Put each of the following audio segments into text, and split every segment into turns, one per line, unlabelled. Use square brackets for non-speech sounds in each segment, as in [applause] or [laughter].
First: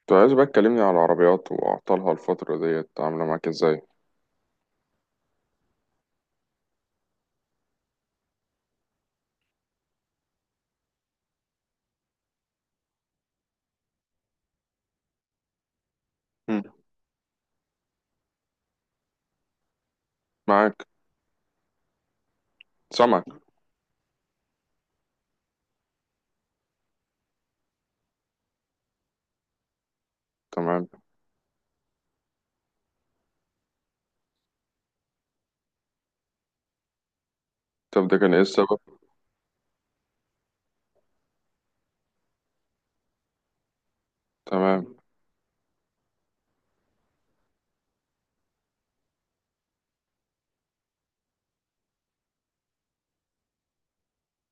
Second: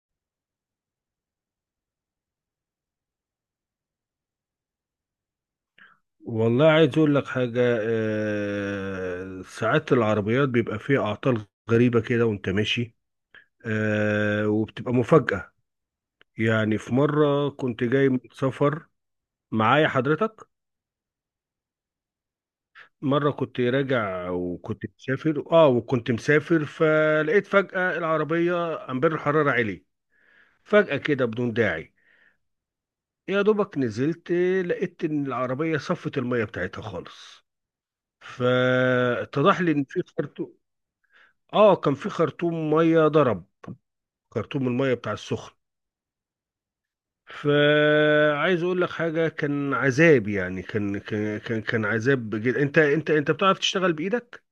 كنت عايز بقى تكلمني على العربيات وأعطالها الفترة ديت عاملة معاك إزاي؟
والله عايز اقول لك حاجة آه، ساعات العربيات بيبقى فيها اعطال غريبة كده وانت ماشي. آه، وبتبقى مفاجأة.
مم.
يعني في مرة كنت جاي من سفر، معايا حضرتك.
معاك. سامعك.
مرة كنت راجع وكنت مسافر، وكنت مسافر فلقيت فجأة العربية امبير الحرارة عالي،
تمام.
فجأة كده بدون داعي. يا دوبك نزلت، لقيت ان العربية صفت المية بتاعتها خالص.
طب ده كان إيه السبب؟
فاتضح لي ان في خرطوم، اه كان في خرطوم ميه ضرب، خرطوم الميه
تمام.
بتاع السخن. فعايز اقول لك حاجه، كان عذاب. يعني كان عذاب جدا. انت بتعرف تشتغل بايدك؟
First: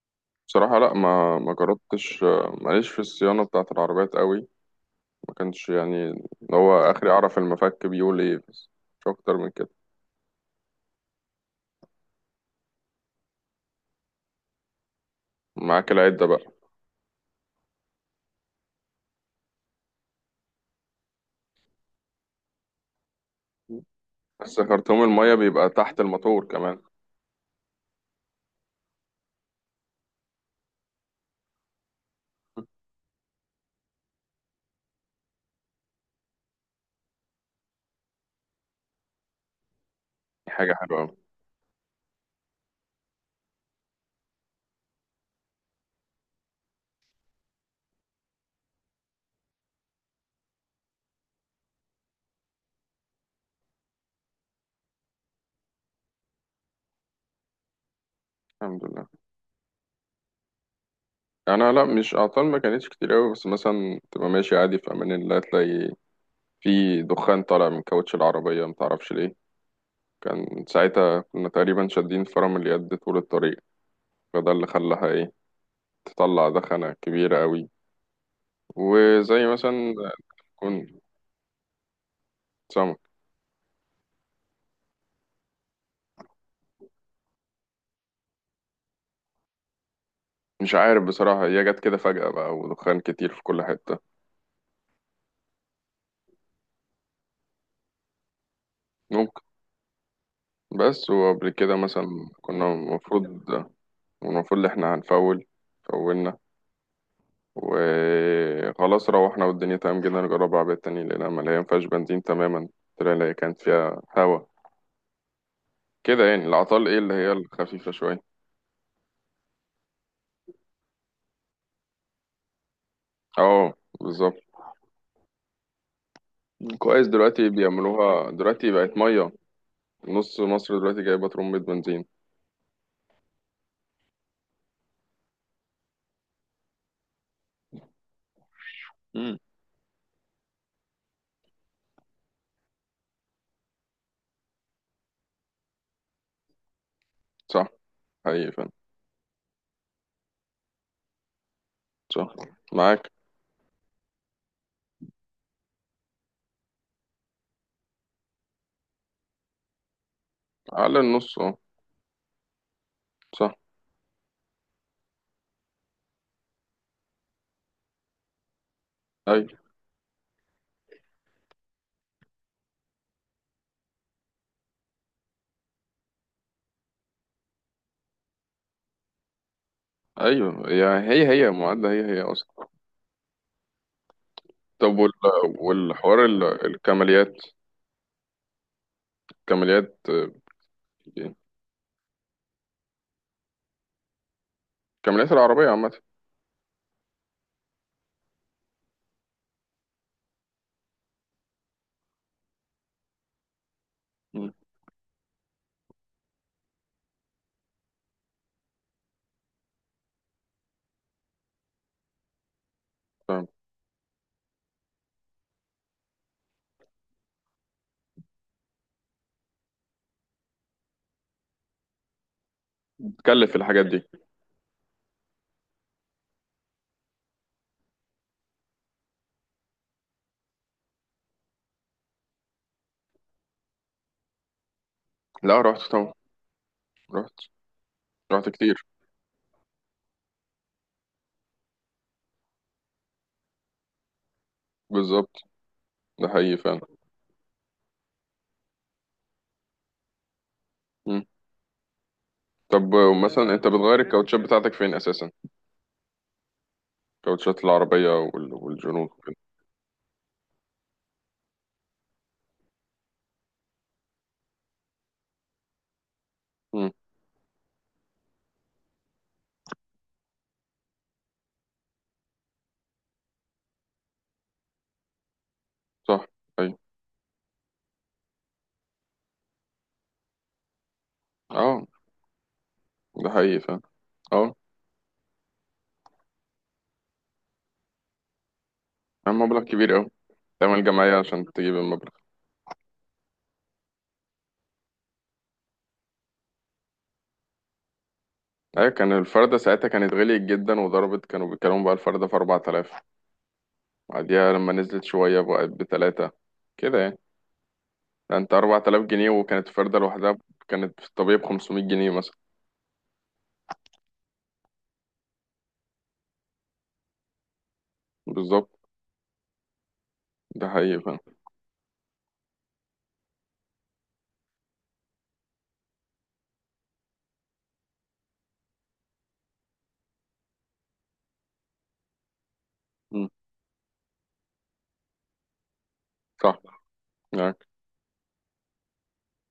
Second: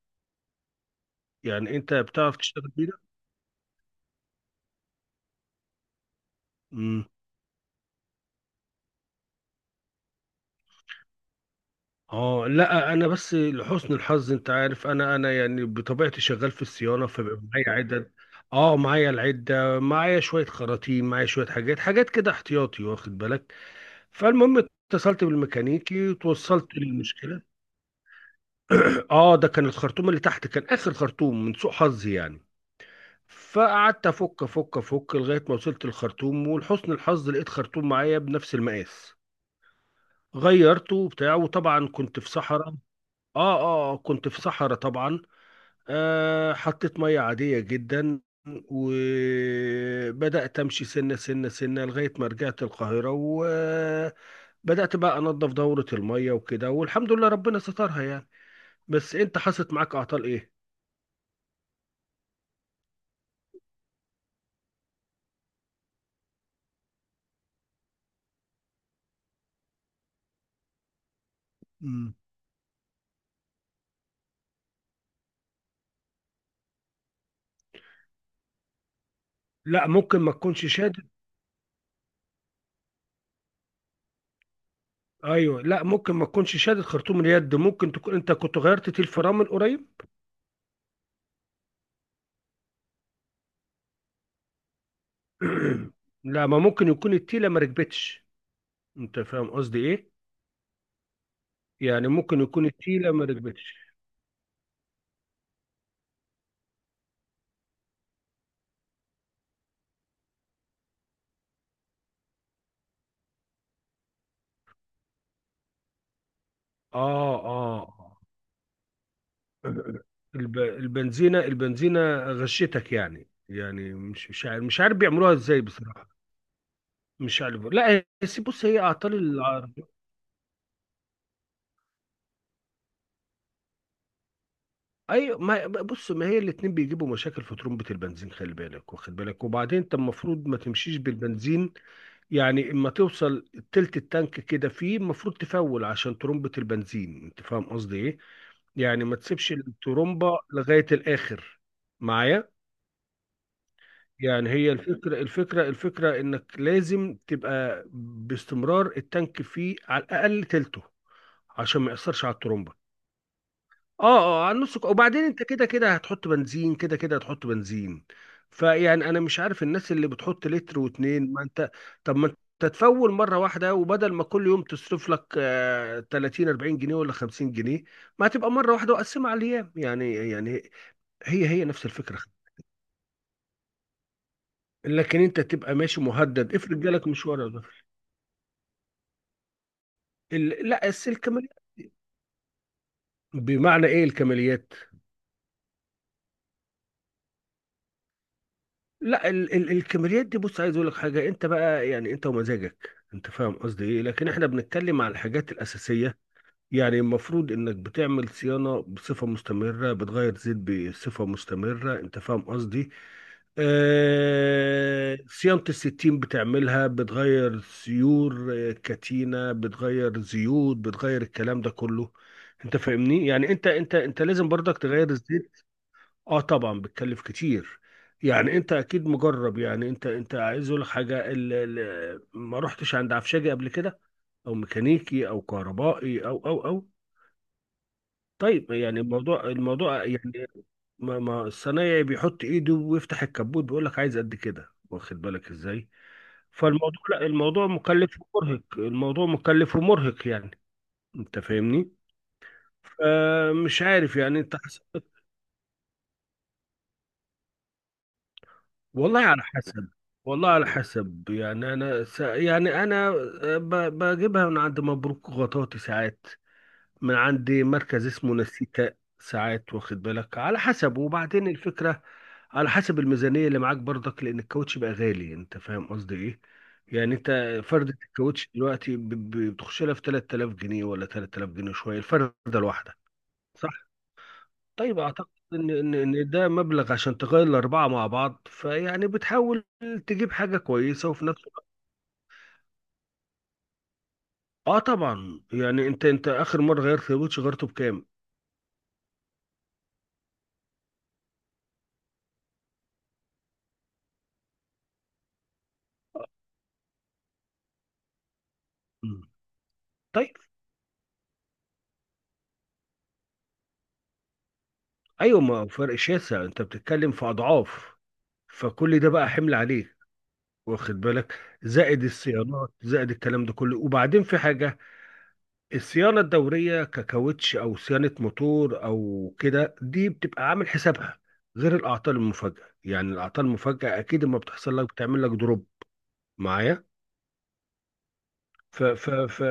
بصراحة لأ، ما
يعني انت
جربتش.
بتعرف تشتغل
ماليش في
بايدك.
الصيانة بتاعة العربيات قوي. ما كانش يعني اللي هو
امم
آخري أعرف المفك بيقول إيه بس. مش أكتر من كده.
اه، لا انا بس لحسن الحظ انت عارف، انا يعني
معاك
بطبيعتي
العدة بقى.
شغال في الصيانه، فبيبقى معايا عدد. اه معايا العده، معايا شويه خراطيم، معايا شويه حاجات، كده احتياطي واخد بالك.
بس
فالمهم
خرطوم
اتصلت
المية بيبقى تحت
بالميكانيكي
الموتور
وتوصلت
كمان.
للمشكله. اه ده كان الخرطوم اللي تحت، كان اخر خرطوم من سوء حظي يعني. فقعدت افك لغايه ما وصلت الخرطوم، ولحسن الحظ لقيت خرطوم معايا بنفس المقاس.
دي حاجة
غيرته
حلوة أوي.
وبتاع، وطبعا كنت في صحراء. كنت في صحراء طبعا. آه حطيت ميه عاديه جدا، وبدات امشي سنه لغايه ما رجعت القاهره، وبدات بقى انظف دوره الميه وكده، والحمد لله ربنا سترها يعني.
الحمد لله.
بس انت حصلت معاك اعطال ايه؟
أنا لأ، مش أعطال، ما كانتش كتير أوي، بس مثلا تبقى ماشي عادي في أمان الله تلاقي في دخان طالع من كاوتش العربية متعرفش ليه. كان ساعتها كنا تقريبا شادين فرامل يد طول الطريق، فده اللي خلاها ايه، تطلع دخنة كبيرة قوي. وزي
لا
مثلا
ممكن ما تكونش
كون،
شادد.
سمك.
ايوه لا ممكن ما تكونش شادد خرطوم اليد، ممكن تكون انت كنت غيرت تيل فرامل من قريب.
مش عارف بصراحة، هي جت كده فجأة بقى، ودخان كتير في كل حتة.
[clears throat] لا ما ممكن يكون التيله ما ركبتش. انت
ممكن.
فاهم قصدي ايه؟
بس وقبل كده
يعني
مثلا
ممكن يكون
كنا
التيله
المفروض،
ما ركبتش.
المفروض إن احنا هنفول، فولنا وخلاص، روحنا والدنيا تمام جدا، نجرب عربية تانية لقينا مليان فيهاش بنزين تماما. طلع هي كانت فيها هوا كده، يعني العطال ايه اللي هي
اه اه
الخفيفة
آه.
شوية.
البنزينه غشتك. يعني
اه.
يعني مش
بالظبط.
مش عارف، مش عارف بيعملوها ازاي بصراحه.
كويس،
مش
دلوقتي
عارف، لا هي-
بيعملوها
بس بص،
دلوقتي
هي
بقت
اعطال
ميه.
العرب.
نص مصر دلوقتي جايبه ترمبة بنزين.
ايوه ما بص، ما هي الاتنين بيجيبوا مشاكل في ترمبة البنزين، خلي بالك واخد
امم.
بالك. وبعدين انت المفروض ما تمشيش بالبنزين، يعني اما توصل تلت التانك كده، فيه المفروض تفول عشان ترمبة البنزين، انت فاهم
صح.
قصدي ايه؟
حقيقي فعلا.
يعني ما تسيبش الترمبة لغاية الاخر،
صح.
معايا؟
معاك.
يعني هي الفكرة انك لازم تبقى باستمرار التانك فيه على الاقل تلته،
على النص اه.
عشان ما يأثرش على الترمبة.
صح.
اه، اه على النص. وبعدين انت كده كده هتحط بنزين، كده كده هتحط بنزين. فيعني انا مش
اي.
عارف الناس اللي بتحط لتر واتنين، ما انت طب ما انت تفول مره واحده، وبدل ما كل يوم تصرف لك آه 30 40 جنيه ولا 50 جنيه، ما هتبقى مره واحده وقسمها على الايام يعني
ايوه،
يعني.
يا هي
هي
هي
هي نفس
معادلة هي
الفكره.
هي اصلا. طب وال...
لكن انت تبقى ماشي
والحوار
مهدد، افرض جالك
الكماليات،
مشوار
كماليات.
لا السلك مليان. بمعنى ايه الكماليات؟
كماليات العربية عامة.
لا ال الكاميرات دي، بص عايز اقول لك حاجه، انت بقى يعني انت ومزاجك، انت فاهم قصدي ايه؟ لكن احنا
مم.
بنتكلم على الحاجات الاساسيه. يعني المفروض انك بتعمل صيانه بصفه مستمره، بتغير زيت بصفه مستمره، انت فاهم قصدي؟
فاهم.
آه، صيانه الستين بتعملها، بتغير سيور آه، كتينه، بتغير زيوت، بتغير الكلام ده كله. انت فاهمني؟ يعني
تكلف
انت
الحاجات
انت
دي.
انت لازم برضك تغير الزيت. اه طبعا بتكلف كتير. يعني انت اكيد مجرب. يعني انت عايز اقول لك حاجه، ما رحتش عند عفشاجي قبل كده، او ميكانيكي او
لا رحت طبعا،
كهربائي او؟
رحت رحت
طيب
كتير.
يعني الموضوع يعني، ما ما الصنايعي بيحط ايده ويفتح الكبوت، بيقول لك عايز قد كده، واخد
بالظبط.
بالك ازاي؟
ده حقيقي فعلا.
فالموضوع، لا الموضوع مكلف ومرهق، الموضوع مكلف ومرهق يعني.
مم.
انت فاهمني؟
طب مثلا انت
فمش
بتغير
عارف يعني
الكاوتشات
انت.
بتاعتك فين اساسا؟ كاوتشات العربية. وال... والجنوب.
والله على حسب، والله على حسب. يعني انا يعني انا آه، بجيبها من عند مبروك غطاطي ساعات،
مم.
من عند مركز اسمه نسيكا ساعات، واخد بالك؟ على حسب. وبعدين الفكرة على حسب الميزانية اللي معاك برضك، لان الكاوتش بقى غالي، انت فاهم قصدي
صح.
ايه؟
أيوة.
يعني انت فردة الكاوتش دلوقتي بتخش لها في 3000 جنيه ولا 3000 جنيه
أه.
شوية، الفردة الواحدة.
ده حقيقي فعلا. أه.
طيب اعتقد ان إن ده مبلغ عشان تغير الاربعه مع بعض، فيعني
كان مبلغ
بتحاول
كبير أوي.
تجيب حاجه
تعمل
كويسه،
جمعية
وفي نفس
عشان
الوقت.
تجيب المبلغ.
اه طبعا يعني انت، انت اخر مره غيرت الوتش غيرته بكام؟
أيوة، كان الفردة ساعتها كانت غليت جدا وضربت، كانوا بيتكلموا بقى الفردة في 4000. بعديها لما نزلت شوية بقت بتلاتة كده يعني. ده أنت 4000
مم.
جنيه وكانت الفردة
طيب.
لوحدها، كانت في الطبيعي ب 500 جنيه مثلا.
ايوه ما هو فرق شاسع، انت بتتكلم في اضعاف.
بالظبط.
فكل ده بقى حمل عليك،
ده حقيقي
واخد
فعلا.
بالك؟ زائد الصيانات، زائد الكلام ده كله. وبعدين في حاجه، الصيانة الدورية ككاوتش أو صيانة موتور أو كده، دي بتبقى عامل حسابها، غير الأعطال المفاجئة. يعني
مم.
الأعطال المفاجئة أكيد لما بتحصل لك بتعمل لك دروب،
صح.
معايا؟
يعني
ف ف ف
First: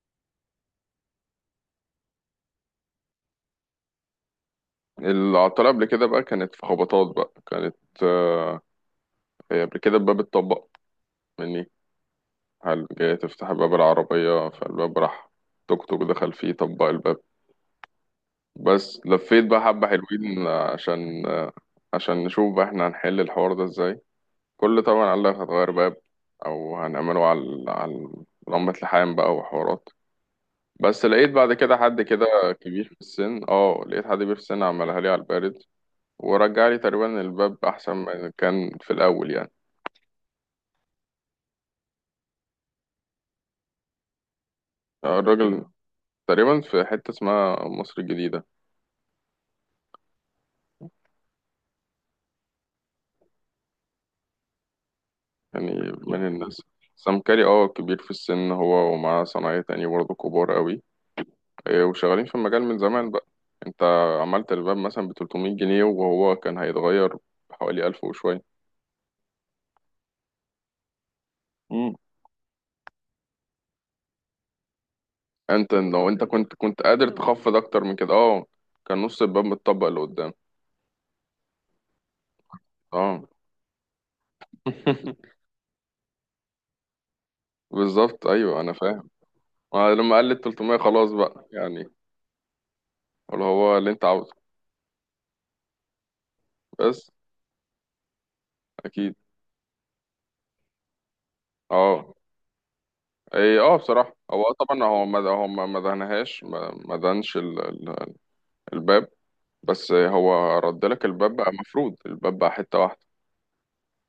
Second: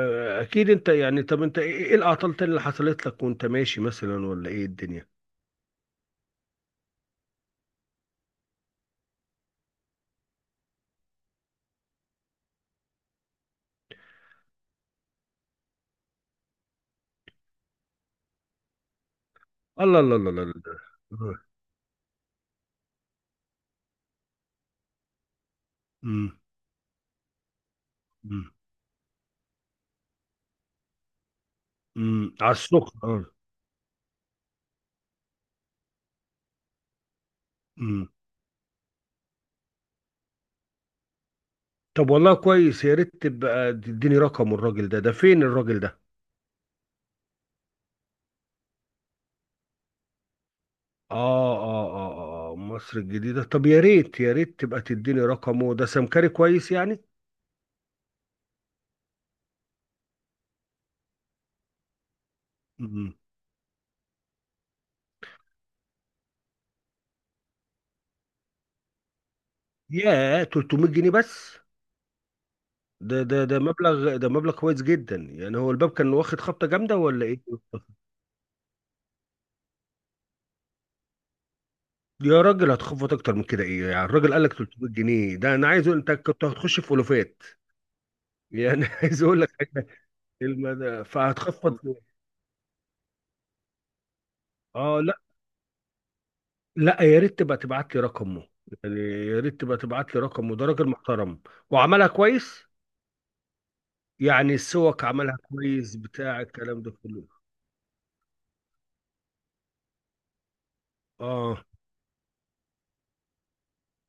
أكيد أنت يعني، طب أنت إيه، إيه الأعطال تاني اللي حصلت لك وأنت ماشي مثلا، ولا إيه الدنيا؟
العطلة قبل كده بقى كانت في خبطات بقى كانت آه، هي قبل كده الباب اتطبق مني، هل جاي تفتح باب العربية فالباب راح، توك توك دخل فيه طبق الباب. بس لفيت بقى حبة
الله الله الله
حلوين
الله
عشان
الله.
عشان نشوف بقى احنا هنحل الحوار ده ازاي. كل طبعا قال لك هتغير باب،
أمم،
او هنعمله على
أمم،
لمبة لحام بقى وحوارات. بس لقيت بعد كده حد كده
أمم، على
كبير
السخن،
في
أه.
السن، لقيت حد كبير في السن عملها لي على البارد، ورجع لي تقريبا الباب احسن
أمم.
ما كان في الاول يعني.
طب والله كويس، يا ريت تبقى تديني رقم الراجل ده، ده فين
الراجل
الراجل ده؟
تقريبا في حتة اسمها مصر الجديدة
مصر الجديدة، طب يا ريت تبقى تديني
يعني،
رقمه، ده
من
سمكري
الناس.
كويس يعني.
سام كاري كبير في السن، هو ومعاه صنايعية تاني برضه كبار قوي، إيه، وشغالين في المجال من زمان
مم.
بقى. انت عملت الباب مثلا ب 300 جنيه وهو كان هيتغير بحوالي 1000 وشوية.
ياه، 300 جنيه بس؟
مم.
ده مبلغ، ده مبلغ كويس جدا يعني. هو
انت
الباب
لو
كان
انت
واخد
كنت
خبطة
كنت
جامدة
قادر
ولا إيه؟
تخفض اكتر من كده، اه، كان نص الباب متطبق لقدام.
يا راجل هتخفض
اه.
أكتر من كده إيه؟ يعني الراجل قال لك 300
[laughs]
جنيه ده أنا عايز أقول أنت كنت هتخش في ألوفات.
بالظبط، ايوه انا
يعني [laughs]
فاهم.
عايز أقول لك حاجة،
ما لما قال لي 300
المدى
خلاص بقى
فهتخفض.
يعني، اللي هو اللي انت عاوزه.
آه لا، لا
بس.
يا ريت تبقى تبعت لي رقمه. يعني
اكيد.
يا ريت تبقى تبعت لي رقمه، ده راجل محترم وعملها
اه.
كويس.
إيه، اه، بصراحة هو آه
يعني
طبعا هو
السوق
ما
عملها
هو ما ما
كويس بتاع
دهنهاش، ما
الكلام ده
ما
كله.
دهنش ال... ال... الباب. بس هو رد لك الباب بقى
اه،
مفرود، الباب بقى حتة واحدة،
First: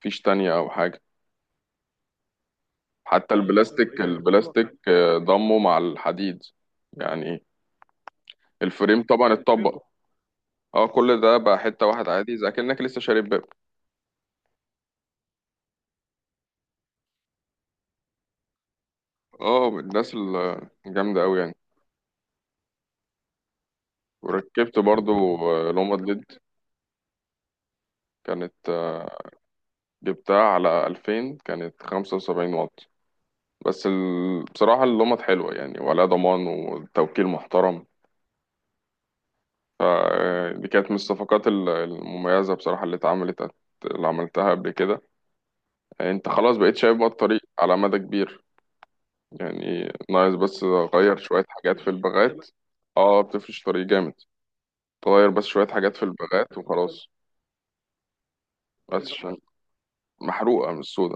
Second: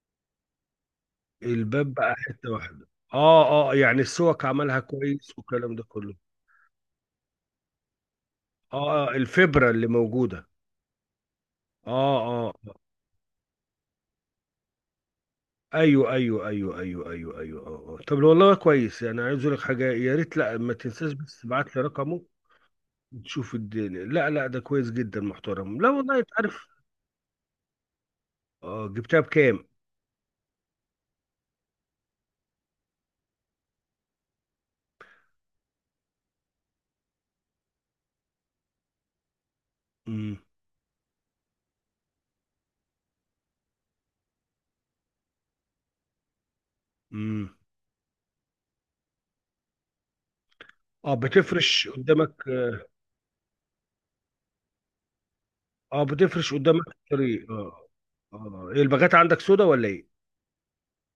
مفيش تانية أو حاجة.
الباب بقى حتة واحدة.
حتى
اه اه،
البلاستيك
يعني السوق
البلاستيك
عملها كويس
ضمه
والكلام
مع
ده كله.
الحديد يعني، الفريم
اه آه،
طبعا
الفبرة
اتطبق.
اللي موجودة.
اه، كل ده بقى حتة
اه
واحدة عادي زي
اه آه.
كأنك لسه شاري باب.
ايوه اه آه. طب والله كويس، يعني عايز اقول لك
اه
حاجة،
الناس
يا ريت لا ما تنساش
الجامدة أوي
بس
يعني.
تبعت لي رقمه، تشوف الدنيا. لا لا ده
وركبت
كويس جدا،
برضو
محترم، لا
لومد
والله
ليد،
انت عارف.
كانت
اه جبتها بكام؟
جبتها على 2000، كانت 75 واط. بس ال... بصراحة اللمط حلوة يعني، ولا ضمان والتوكيل محترم،
امم.
فدي كانت من الصفقات المميزة بصراحة اللي اتعملت، اللي عملتها قبل كده. يعني انت خلاص بقيت شايف بقى الطريق
امم.
على مدى كبير يعني، ناقص بس
اه
غير شوية حاجات
بتفرش
في
قدامك.
البغات. اه بتفرش طريق جامد، تغير بس شوية حاجات في
اه بتفرش
البغات
قدامك
وخلاص.
الطريق، اه. اه إيه
بس
الباغات
عشان
عندك سودا ولا ايه؟
محروقة من السودا،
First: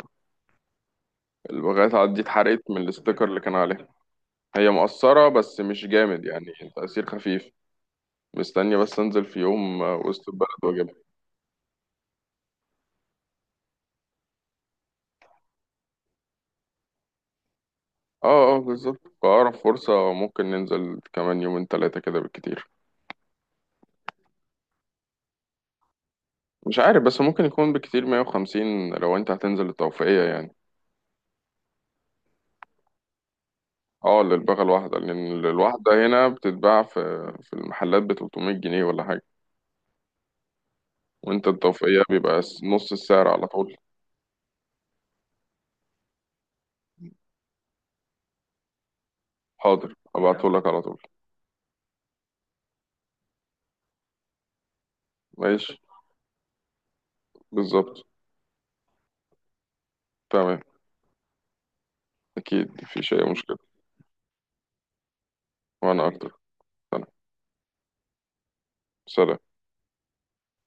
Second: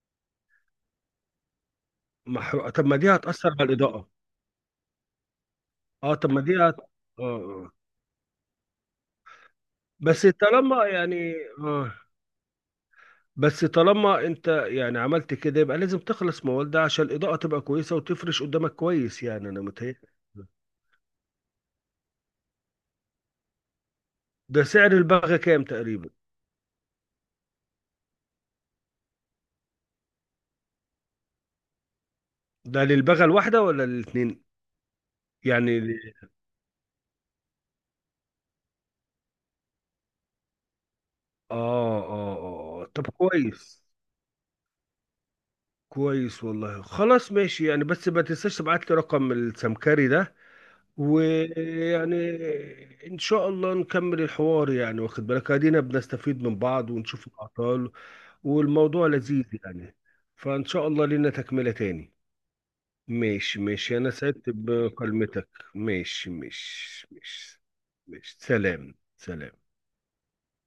البغات عاد دي اتحرقت
محروقه؟
من
طب ما دي
الاستيكر اللي
هتأثر
كان
على
عليها.
الإضاءة.
هي مؤثرة بس مش
اه
جامد
طب ما
يعني،
دي
تأثير
اه
خفيف.
آه.
مستني بس انزل في يوم
بس
وسط البلد
طالما
واجيبها.
يعني، اه، بس طالما انت يعني عملت كده، يبقى لازم تخلص موال ده عشان الإضاءة تبقى كويسة وتفرش
اه اه
قدامك
بالظبط،
كويس، يعني
فأقرب
انا متهيألي.
فرصة ممكن ننزل كمان يومين تلاتة كده بالكتير.
ده سعر الباغة كام تقريبا؟
مش عارف، بس ممكن يكون بالكتير 150 لو انت هتنزل التوفيقية يعني.
ده للباغة الواحدة ولا
اه،
الاتنين؟
للبغل الواحدة، لأن
يعني
الواحدة
ل-
هنا بتتباع في المحلات ب 300 جنيه ولا حاجة، وانت
اه
التوفيقية
اه
بيبقى
اه آه.
نص
طب
السعر على طول.
كويس، كويس والله، خلاص ماشي يعني، بس ما تنساش تبعت لي رقم
حاضر
السمكري ده.
هبعتهولك على طول.
ويعني ان شاء الله نكمل الحوار، يعني واخد بالك
ماشي.
ادينا بنستفيد من بعض، ونشوف الاعطال،
بالظبط.
والموضوع لذيذ يعني.
تمام.
فان شاء الله لنا تكملة تاني.
أكيد مفيش أي مشكلة.
ماشي ماشي، انا سعدت بكلمتك.
وأنا
ماشي
أكتر. تمام.
ماشي ماشي ماشي سلام،
سلام.
سلام.